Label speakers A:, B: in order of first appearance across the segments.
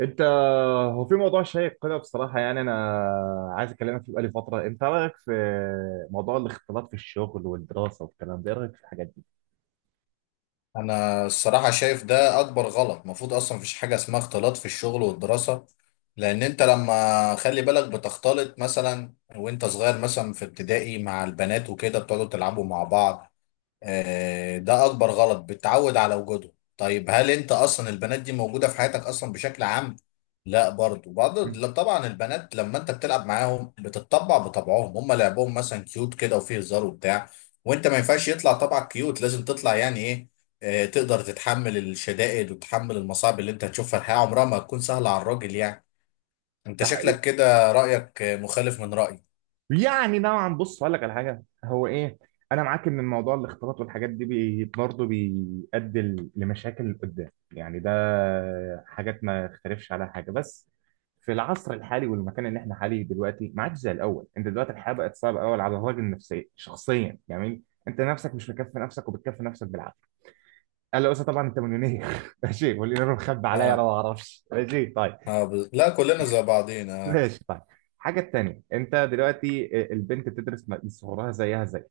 A: انت هو في موضوع شيق كده بصراحه، يعني انا عايز اكلمك فيه بقالي فتره. انت رايك في موضوع الاختلاط في الشغل والدراسه والكلام ده، ايه رايك في الحاجات دي؟
B: انا الصراحه شايف ده اكبر غلط. المفروض اصلا مفيش حاجه اسمها اختلاط في الشغل والدراسه، لان انت لما خلي بالك بتختلط مثلا وانت صغير مثلا في ابتدائي مع البنات وكده بتقعدوا تلعبوا مع بعض. ده اكبر غلط، بتعود على وجوده. طيب، هل انت اصلا البنات دي موجوده في حياتك اصلا بشكل عام؟ لا، برضو بعض.
A: مم.
B: لا، طبعا البنات لما انت بتلعب معاهم بتتطبع بطبعهم، هم لعبهم مثلا كيوت كده وفيه هزار وبتاع. وانت ما ينفعش يطلع طبعك كيوت، لازم تطلع يعني ايه، تقدر تتحمل الشدائد وتتحمل المصاعب اللي انت هتشوفها. الحياه عمرها ما هتكون سهله على الراجل يعني. انت
A: ده
B: شكلك كده رايك مخالف من رايي.
A: يعني نوعا، بص هقول لك على حاجه. هو ايه، انا معاك ان الموضوع الاختلاط والحاجات دي برضه بيؤدي لمشاكل قدام، يعني ده حاجات ما اختلفش عليها حاجه، بس في العصر الحالي والمكان اللي احنا حاليه دلوقتي ما عادش زي الاول. انت دلوقتي الحياه بقت صعبه قوي على الراجل نفسيا شخصيا، يعني انت نفسك مش مكفي نفسك، وبتكفي نفسك بالعافيه. قال له بس طبعا انت مليونير ماشي، واللي انا مخبي عليا انا
B: اه
A: ما اعرفش. ماشي طيب.
B: اه، لا، كلنا زي بعضينا.
A: ماشي طيب. الحاجه التانيه: انت دلوقتي البنت بتدرس من صغرها، زيها زي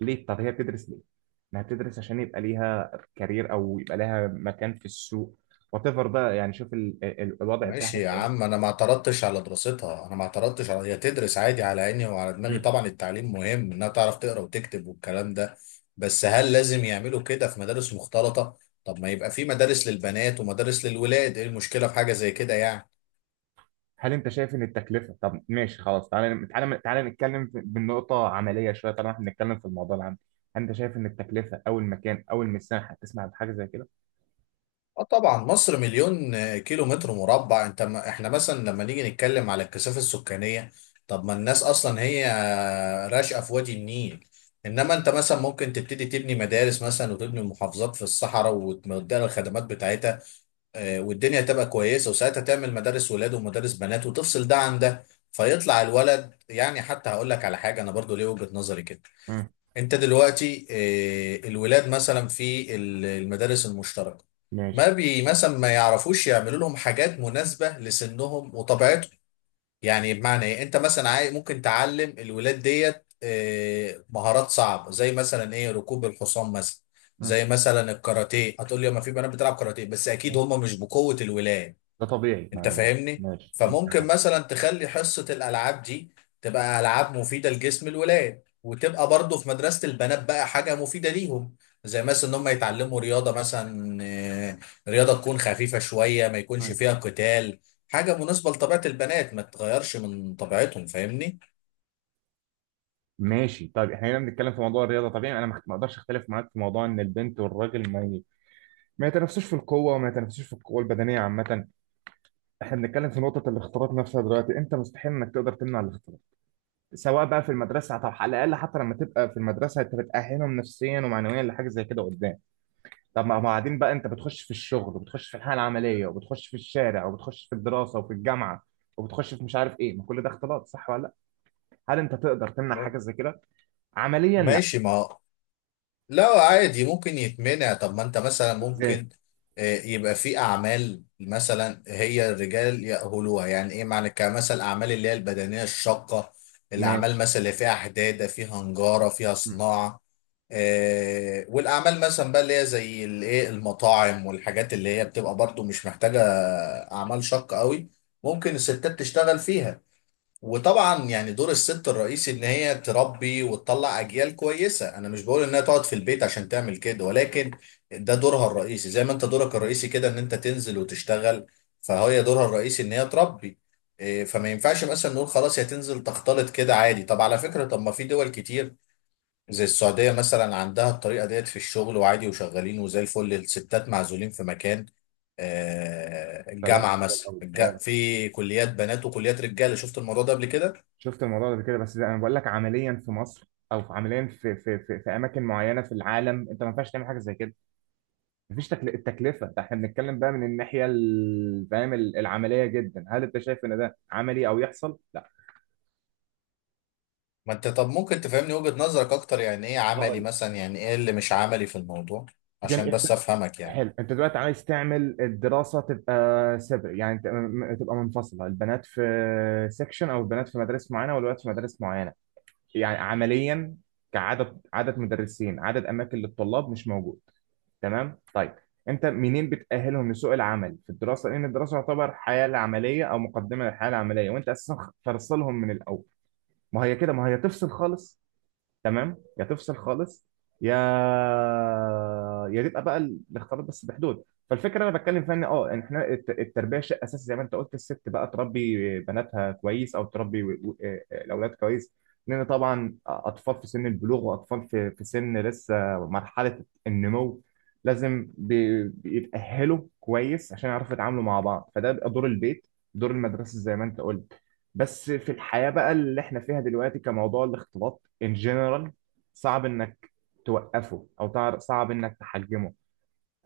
A: ليه؟ طب هي بتدرس ليه؟ انها بتدرس عشان يبقى ليها كارير، او يبقى لها مكان في السوق، وات ايفر بقى. يعني شوف الوضع بتاعها
B: ماشي يا
A: بيبقى ايه.
B: عم، انا ما اعترضتش على دراستها، انا ما اعترضتش على هي تدرس، عادي، على عيني وعلى دماغي.
A: مم.
B: طبعا التعليم مهم انها تعرف تقرا وتكتب والكلام ده. بس هل لازم يعملوا كده في مدارس مختلطة؟ طب ما يبقى في مدارس للبنات ومدارس للولاد، ايه المشكلة في حاجة زي كده يعني؟
A: هل انت شايف ان التكلفه؟ طب ماشي خلاص، تعالى تعالى تعالى نتكلم بالنقطه عمليه شويه طالما احنا بنتكلم في الموضوع العام. هل انت شايف ان التكلفه او المكان او المساحه تسمع بحاجه زي كده؟
B: اه طبعا، مصر مليون كيلو متر مربع. انت ما احنا مثلا لما نيجي نتكلم على الكثافه السكانيه، طب ما الناس اصلا هي راشقه في وادي النيل. انما انت مثلا ممكن تبتدي تبني مدارس مثلا وتبني محافظات في الصحراء وتديها الخدمات بتاعتها، والدنيا تبقى كويسه. وساعتها تعمل مدارس ولاد ومدارس بنات وتفصل ده عن ده، فيطلع الولد يعني. حتى هقول لك على حاجه، انا برضو ليه وجهه نظري كده.
A: مم.
B: انت دلوقتي الولاد مثلا في المدارس المشتركه، ما
A: ماشي.
B: بي مثلا ما يعرفوش يعملوا لهم حاجات مناسبة لسنهم وطبيعتهم. يعني بمعنى ايه، انت مثلا ممكن تعلم الولاد ديت مهارات صعبة، زي مثلا ايه، ركوب الحصان مثلا،
A: مم.
B: زي مثلا الكاراتيه. هتقول لي ما في بنات بتلعب كاراتيه، بس اكيد
A: ماشي.
B: هم مش بقوة الولاد.
A: ده طبيعي،
B: انت فاهمني.
A: ماشي، انت بتتكلم في
B: فممكن
A: حاجه زي
B: مثلا
A: كده.
B: تخلي حصة الالعاب دي تبقى العاب مفيدة لجسم الولاد، وتبقى برضو في مدرسة البنات بقى حاجة مفيدة ليهم، زي مثلا ان هم يتعلموا رياضة مثلا، رياضة تكون خفيفة شوية، ما يكونش
A: مم.
B: فيها قتال، حاجة مناسبة لطبيعة البنات، ما تتغيرش من طبيعتهم. فاهمني؟
A: ماشي طيب، احنا هنا بنتكلم في موضوع الرياضه، طبيعي انا ما اقدرش اختلف معاك في موضوع ان البنت والراجل ما ما يتنافسوش في القوه، وما يتنافسوش في القوه البدنيه عامه. احنا بنتكلم في نقطه الاختلاط نفسها دلوقتي، انت مستحيل انك تقدر تمنع الاختلاط سواء بقى في المدرسه. طب على الاقل حتى لما تبقى في المدرسه انت بتاهلهم نفسيا ومعنويا لحاجه زي كده قدام. طب ما بعدين بقى انت بتخش في الشغل، وبتخش في الحياه العمليه، وبتخش في الشارع، وبتخش في الدراسه وفي الجامعه، وبتخش في مش عارف ايه. ما كل ده اختلاط، صح ولا لا؟ هل انت تقدر تمنع
B: ما-
A: حاجه زي كده؟ عمليا لا.
B: ماشي، ما لا عادي ممكن يتمنع. طب ما انت مثلا
A: ازاي؟
B: ممكن يبقى في اعمال مثلا هي الرجال يأهلوها. يعني ايه معنى كمثل؟ الاعمال اللي هي البدنية الشاقة، الاعمال
A: ماشي.
B: مثلا اللي فيها حدادة، فيها نجارة، فيها
A: مم.
B: صناعة. والاعمال مثلا بقى اللي هي زي الايه، المطاعم والحاجات اللي هي بتبقى برضو مش محتاجة اعمال شاقة قوي، ممكن الستات تشتغل فيها. وطبعا يعني دور الست الرئيسي ان هي تربي وتطلع اجيال كويسه، انا مش بقول انها تقعد في البيت عشان تعمل كده، ولكن ده دورها الرئيسي، زي ما انت دورك الرئيسي كده ان انت تنزل وتشتغل. فهي دورها الرئيسي ان هي تربي. إيه، فما ينفعش مثلا نقول خلاص هي تنزل تختلط كده عادي. طب على فكره، طب ما في دول كتير زي السعوديه مثلا، عندها الطريقه ديت في الشغل، وعادي وشغالين وزي الفل. الستات معزولين في مكان،
A: فده
B: الجامعه
A: بالنسبة
B: مثلا
A: للأول.
B: في كليات بنات وكليات رجاله. شفت الموضوع ده قبل كده.
A: شفت الموضوع ده قبل كده، بس زي انا بقول لك، عمليا في مصر، او في عمليا في اماكن معينه في العالم، انت ما ينفعش تعمل حاجه زي كده. مفيش التكلفه ده. احنا بنتكلم بقى من فاهم، العمليه جدا، هل انت شايف ان ده عملي او يحصل لا؟
B: ما انت طب ممكن تفهمني وجهة نظرك اكتر؟ يعني ايه عملي
A: هقول.
B: مثلا، يعني ايه اللي مش عملي في الموضوع، عشان
A: انت،
B: بس افهمك يعني.
A: حلو، انت دلوقتي عايز تعمل الدراسه تبقى سيبري، يعني تبقى منفصله، البنات في سيكشن، او البنات في مدارس معينه والولاد في مدارس معينه. يعني عمليا، كعدد، عدد مدرسين عدد اماكن للطلاب مش موجود. تمام طيب. انت منين بتأهلهم لسوق العمل في الدراسه؟ لان الدراسه تعتبر حياه العمليه او مقدمه للحياه العمليه، وانت اساسا فرصلهم من الاول. ما هي كده، ما هي تفصل خالص. تمام، يا تفصل خالص، يا يا تبقى بقى الاختلاط بس بحدود. فالفكره انا بتكلم فيها ان اه، إن احنا التربيه شيء اساسي، زي ما انت قلت الست بقى تربي بناتها كويس، او تربي الاولاد كويس، لان طبعا اطفال في سن البلوغ، واطفال في سن لسه مرحله النمو، لازم بيتاهلوا كويس عشان يعرفوا يتعاملوا مع بعض. فده بيبقى دور البيت، دور المدرسه زي ما انت قلت. بس في الحياه بقى اللي احنا فيها دلوقتي، كموضوع الاختلاط ان جنرال، صعب انك توقفه او صعب انك تحجمه.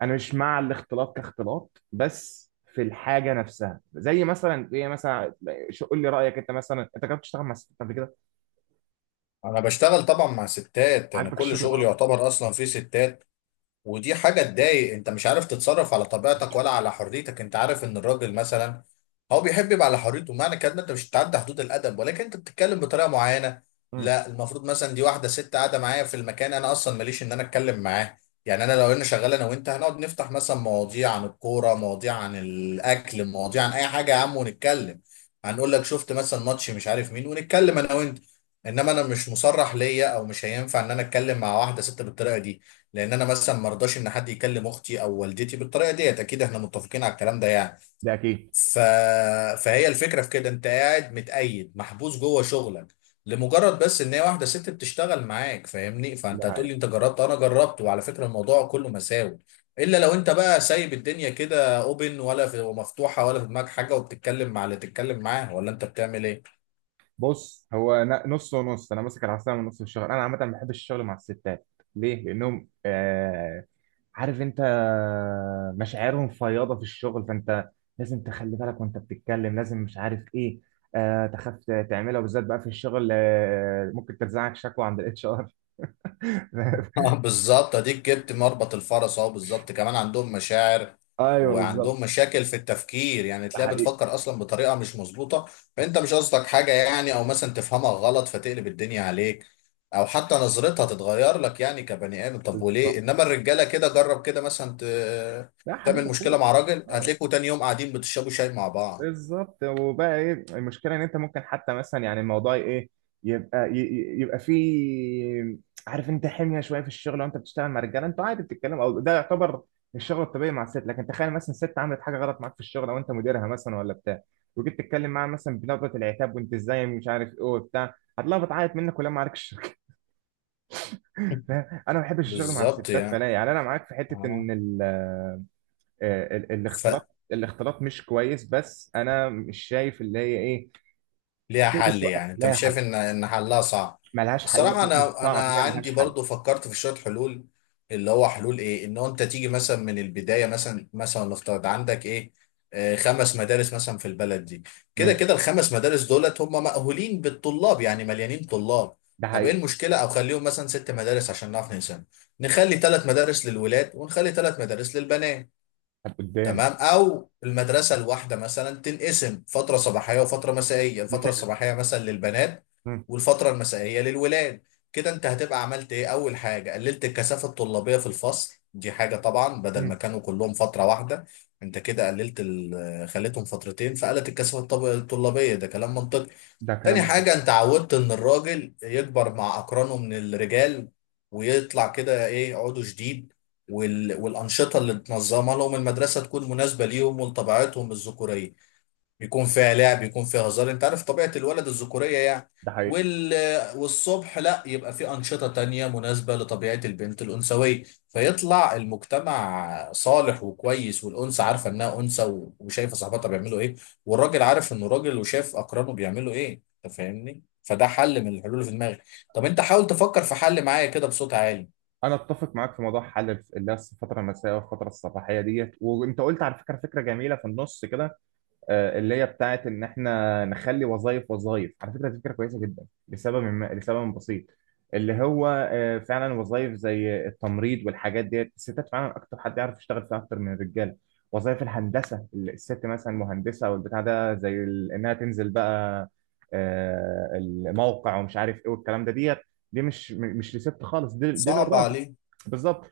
A: انا مش مع الاختلاط كاختلاط، بس في الحاجه نفسها، زي مثلا، زي مثلا قول لي رايك، انت مثلا انت جربت تشتغل مع ستات قبل كده؟
B: انا بشتغل طبعا مع ستات، انا
A: عاجبك
B: كل
A: الشغل
B: شغلي
A: معاهم؟
B: يعتبر اصلا فيه ستات، ودي حاجة تضايق. انت مش عارف تتصرف على طبيعتك ولا على حريتك. انت عارف ان الراجل مثلا هو بيحب يبقى على حريته. معنى كده إن انت مش بتعدي حدود الادب، ولكن انت بتتكلم بطريقة معينة.
A: امم.
B: لا، المفروض مثلا دي واحدة ست قاعدة معايا في المكان، انا اصلا ماليش ان انا اتكلم معاه. يعني انا لو انا شغال انا وانت، هنقعد نفتح مثلا مواضيع عن الكورة، مواضيع عن الاكل، مواضيع عن اي حاجة يا عم ونتكلم. هنقول لك شفت مثلا ماتش مش عارف مين، ونتكلم انا وانت. انما انا مش مصرح ليا، او مش هينفع ان انا اتكلم مع واحدة ست بالطريقة دي، لان انا مثلا ما ارضاش ان حد يكلم اختي او والدتي بالطريقه ديت. اكيد احنا متفقين على الكلام ده يعني.
A: ده اكيد.
B: ف... فهي الفكره في كده، انت قاعد متقيد محبوس جوه شغلك لمجرد بس ان هي واحده ست بتشتغل معاك. فاهمني؟
A: ده
B: فانت هتقول
A: حقيقي.
B: لي انت جربت، انا جربت، وعلى فكره الموضوع كله مساوي، الا لو انت بقى سايب الدنيا كده اوبن ولا في ومفتوحه، ولا في دماغك حاجه وبتتكلم مع اللي تتكلم معاه، ولا انت بتعمل ايه.
A: بص، هو نص ونص، انا ماسك العصايه من نص. الشغل انا عامه ما بحبش الشغل مع الستات. ليه؟ لانهم عارف انت، مشاعرهم فياضة في الشغل، فانت لازم تخلي بالك وانت بتتكلم، لازم مش عارف ايه، تخاف تعملها. وبالذات بقى في الشغل، ممكن ترزعك شكوى عند HR
B: آه، بالظبط، اديك جبت مربط الفرس اهو. بالظبط، كمان عندهم مشاعر
A: ايوه بالظبط.
B: وعندهم مشاكل في التفكير، يعني
A: ده
B: تلاقيها
A: حقيقي.
B: بتفكر اصلا بطريقه مش مظبوطه. فانت مش قصدك حاجه يعني، او مثلا تفهمها غلط فتقلب الدنيا عليك، او حتى نظرتها تتغير لك يعني كبني ادم. طب وليه؟
A: بالظبط.
B: انما الرجاله كده، جرب كده مثلا
A: لا حبيب
B: تعمل مشكله
A: اخوك.
B: مع راجل،
A: اه
B: هتلاقيكوا تاني يوم قاعدين بتشربوا شاي مع بعض.
A: بالظبط. وبقى ايه المشكله؟ ان انت ممكن حتى مثلا، يعني الموضوع ايه، يبقى يبقى فيه عارف انت حميه شويه في الشغل. وانت بتشتغل مع رجاله انتوا عادي بتتكلموا، او ده يعتبر الشغل الطبيعي. مع الست لكن تخيل مثلا ست عملت حاجه غلط معاك في الشغل، او انت مديرها مثلا ولا بتاع، وجيت تتكلم معاها مثلا بنبره العتاب، وانت ازاي مش عارف ايه وبتاع، هتلاقيها بتعيط منك ولا معاك الشركه انا ما بحبش الشغل مع
B: بالظبط
A: الستات،
B: يعني.
A: فلا. يعني انا معاك في حته
B: اه،
A: ان الاختلاط، الاختلاط مش كويس، بس انا مش شايف اللي هي ايه
B: ليها
A: تقدر
B: حل
A: توقف
B: يعني، انت
A: لها
B: مش
A: حل.
B: شايف ان حلها صعب؟
A: ملهاش، حقيقة
B: الصراحه
A: مش
B: انا
A: صعب، هي ملهاش
B: عندي
A: حل.
B: برضو فكرت في شويه حلول، اللي هو حلول ايه، ان هو انت تيجي مثلا من البدايه. مثلا نفترض عندك ايه، خمس مدارس مثلا في البلد دي، كده
A: ماشي.
B: كده الخمس مدارس دولت هم مأهولين بالطلاب، يعني مليانين طلاب.
A: ده
B: طب ايه
A: حقيقة.
B: المشكله، او خليهم مثلا ست مدارس عشان نعرف نقسم، نخلي ثلاث مدارس للولاد ونخلي ثلاث مدارس للبنات.
A: طب قدام.
B: تمام، او المدرسه الواحده مثلا تنقسم فتره صباحيه وفتره مسائيه،
A: دي
B: الفتره
A: فكرة.
B: الصباحيه مثلا للبنات
A: مم.
B: والفتره المسائيه للولاد. كده انت هتبقى عملت ايه؟ اول حاجه، قللت الكثافه الطلابيه في الفصل، دي حاجه طبعا، بدل ما
A: مم.
B: كانوا كلهم فتره واحده انت كده قللت خليتهم فترتين، فقلت الكثافه الطلابيه. ده كلام منطقي.
A: ده كلام
B: تاني
A: منطقي.
B: حاجة، انت عودت ان الراجل يكبر مع اقرانه من الرجال ويطلع كده ايه، عضو جديد. والانشطة اللي تنظمها لهم المدرسة تكون مناسبة ليهم ولطبيعتهم الذكورية، بيكون فيها لعب، بيكون فيها هزار. انت عارف طبيعة الولد الذكورية يعني.
A: ده حقيقة.
B: وال... والصبح لا، يبقى في أنشطة تانية مناسبة لطبيعة البنت الأنثوية. فيطلع المجتمع صالح وكويس، والأنثى عارفة إنها أنثى، وشايفة صاحبتها بيعملوا إيه، والراجل عارف إنه راجل وشايف أقرانه بيعملوا إيه. أنت فاهمني؟ فده حل من الحلول اللي في دماغي. طب أنت حاول تفكر في حل معايا كده بصوت عالي.
A: أنا أتفق معاك في موضوع حل اللي هي الفترة المسائية والفترة الصباحية ديت. وأنت قلت على فكرة، فكرة جميلة في النص كده، اللي هي بتاعت ان احنا نخلي وظائف. وظائف على فكره دي فكره كويسه جدا لسبب، ما لسبب بسيط، اللي هو فعلا وظائف زي التمريض والحاجات ديت، الستات فعلا اكتر حد يعرف يشتغل فيها اكتر من الرجاله. وظائف الهندسه، الست مثلا مهندسه او البتاع ده، زي انها تنزل بقى الموقع ومش عارف ايه والكلام ده ديت، دي مش مش لست خالص، دي
B: صعب
A: للراجل.
B: عليك؟
A: بالظبط.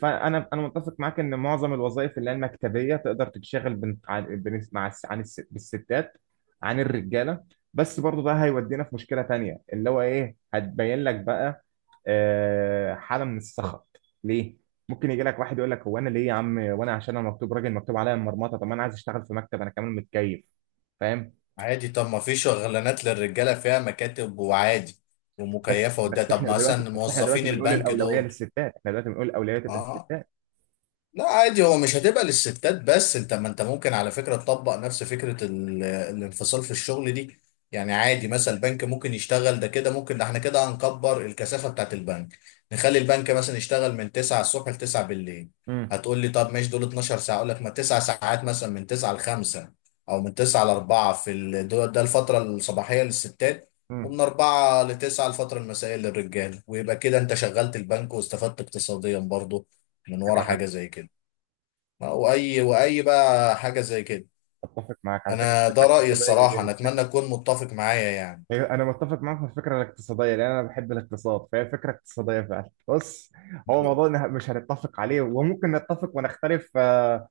A: فانا، انا متفق معاك ان معظم الوظائف اللي هي المكتبيه تقدر تتشغل بن... عن... بن... مع الس... عن الس... بالستات عن الرجاله. بس برضو ده هيودينا في مشكله تانية اللي هو ايه، هتبين لك بقى حاله من السخط. ليه؟ ممكن يجي لك واحد يقول لك: هو انا ليه يا عم؟ وانا عشان انا مكتوب راجل مكتوب عليا المرمطه؟ طب ما انا عايز اشتغل في مكتب، انا كمان متكيف فاهم.
B: عادي، طب ما في شغلانات للرجالة فيها مكاتب وعادي
A: بس
B: ومكيفة وده،
A: بس
B: طب
A: احنا دلوقتي
B: مثلا
A: بس احنا دلوقتي
B: موظفين
A: بنقول
B: البنك
A: الاولويه
B: دول.
A: للستات، احنا دلوقتي بنقول الاولويه تبقى
B: اه،
A: للستات.
B: لا عادي، هو مش هتبقى للستات بس، انت ما انت ممكن على فكرة تطبق نفس فكرة الانفصال في الشغل دي. يعني عادي مثلا البنك ممكن يشتغل ده كده، ممكن ده احنا كده هنكبر الكثافة بتاعت البنك. نخلي البنك مثلا يشتغل من 9 الصبح ل 9 بالليل.
A: امم.
B: هتقول لي طب ماشي، دول 12 ساعة، اقول لك ما 9 ساعات مثلا، من 9 ل 5 او من 9 ل 4 في ده الفترة الصباحية للستات،
A: امم.
B: ومن 4 ل 9 الفترة المسائية للرجال. ويبقى كده انت شغلت البنك، واستفدت اقتصاديا برضه من ورا
A: فكره
B: حاجة
A: حلوه.
B: زي كده. واي واي بقى حاجه زي كده.
A: اتفق معاك على فكره،
B: انا
A: فكره
B: ده رايي
A: اقتصاديه
B: الصراحه،
A: جميله
B: انا
A: جدا.
B: اتمنى تكون متفق معايا يعني.
A: أيوة، انا متفق معاك في الفكره الاقتصاديه لان انا بحب الاقتصاد، فهي فكره اقتصاديه فعلا. بص، هو
B: ب-
A: موضوع مش هنتفق عليه، وممكن نتفق ونختلف،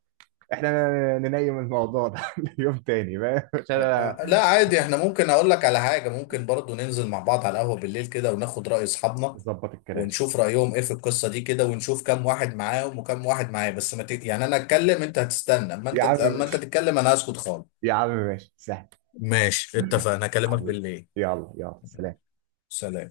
A: احنا ننيم الموضوع ده ليوم تاني بقى عشان أنا
B: لا عادي، احنا ممكن اقول لك على حاجه، ممكن برضو ننزل مع بعض على القهوه بالليل كده وناخد راي اصحابنا،
A: نظبط الكلام.
B: ونشوف رايهم ايه في القصه دي كده، ونشوف كام واحد معاهم وكام واحد معايا. بس ما ت... يعني انا اتكلم انت هتستنى، اما
A: يا
B: انت
A: عم
B: اما انت
A: ماشي،
B: تتكلم انا هسكت خالص.
A: يا عم ماشي سهل.
B: ماشي اتفقنا، اكلمك
A: حبيبي،
B: بالليل.
A: يلا يلا سلام.
B: سلام.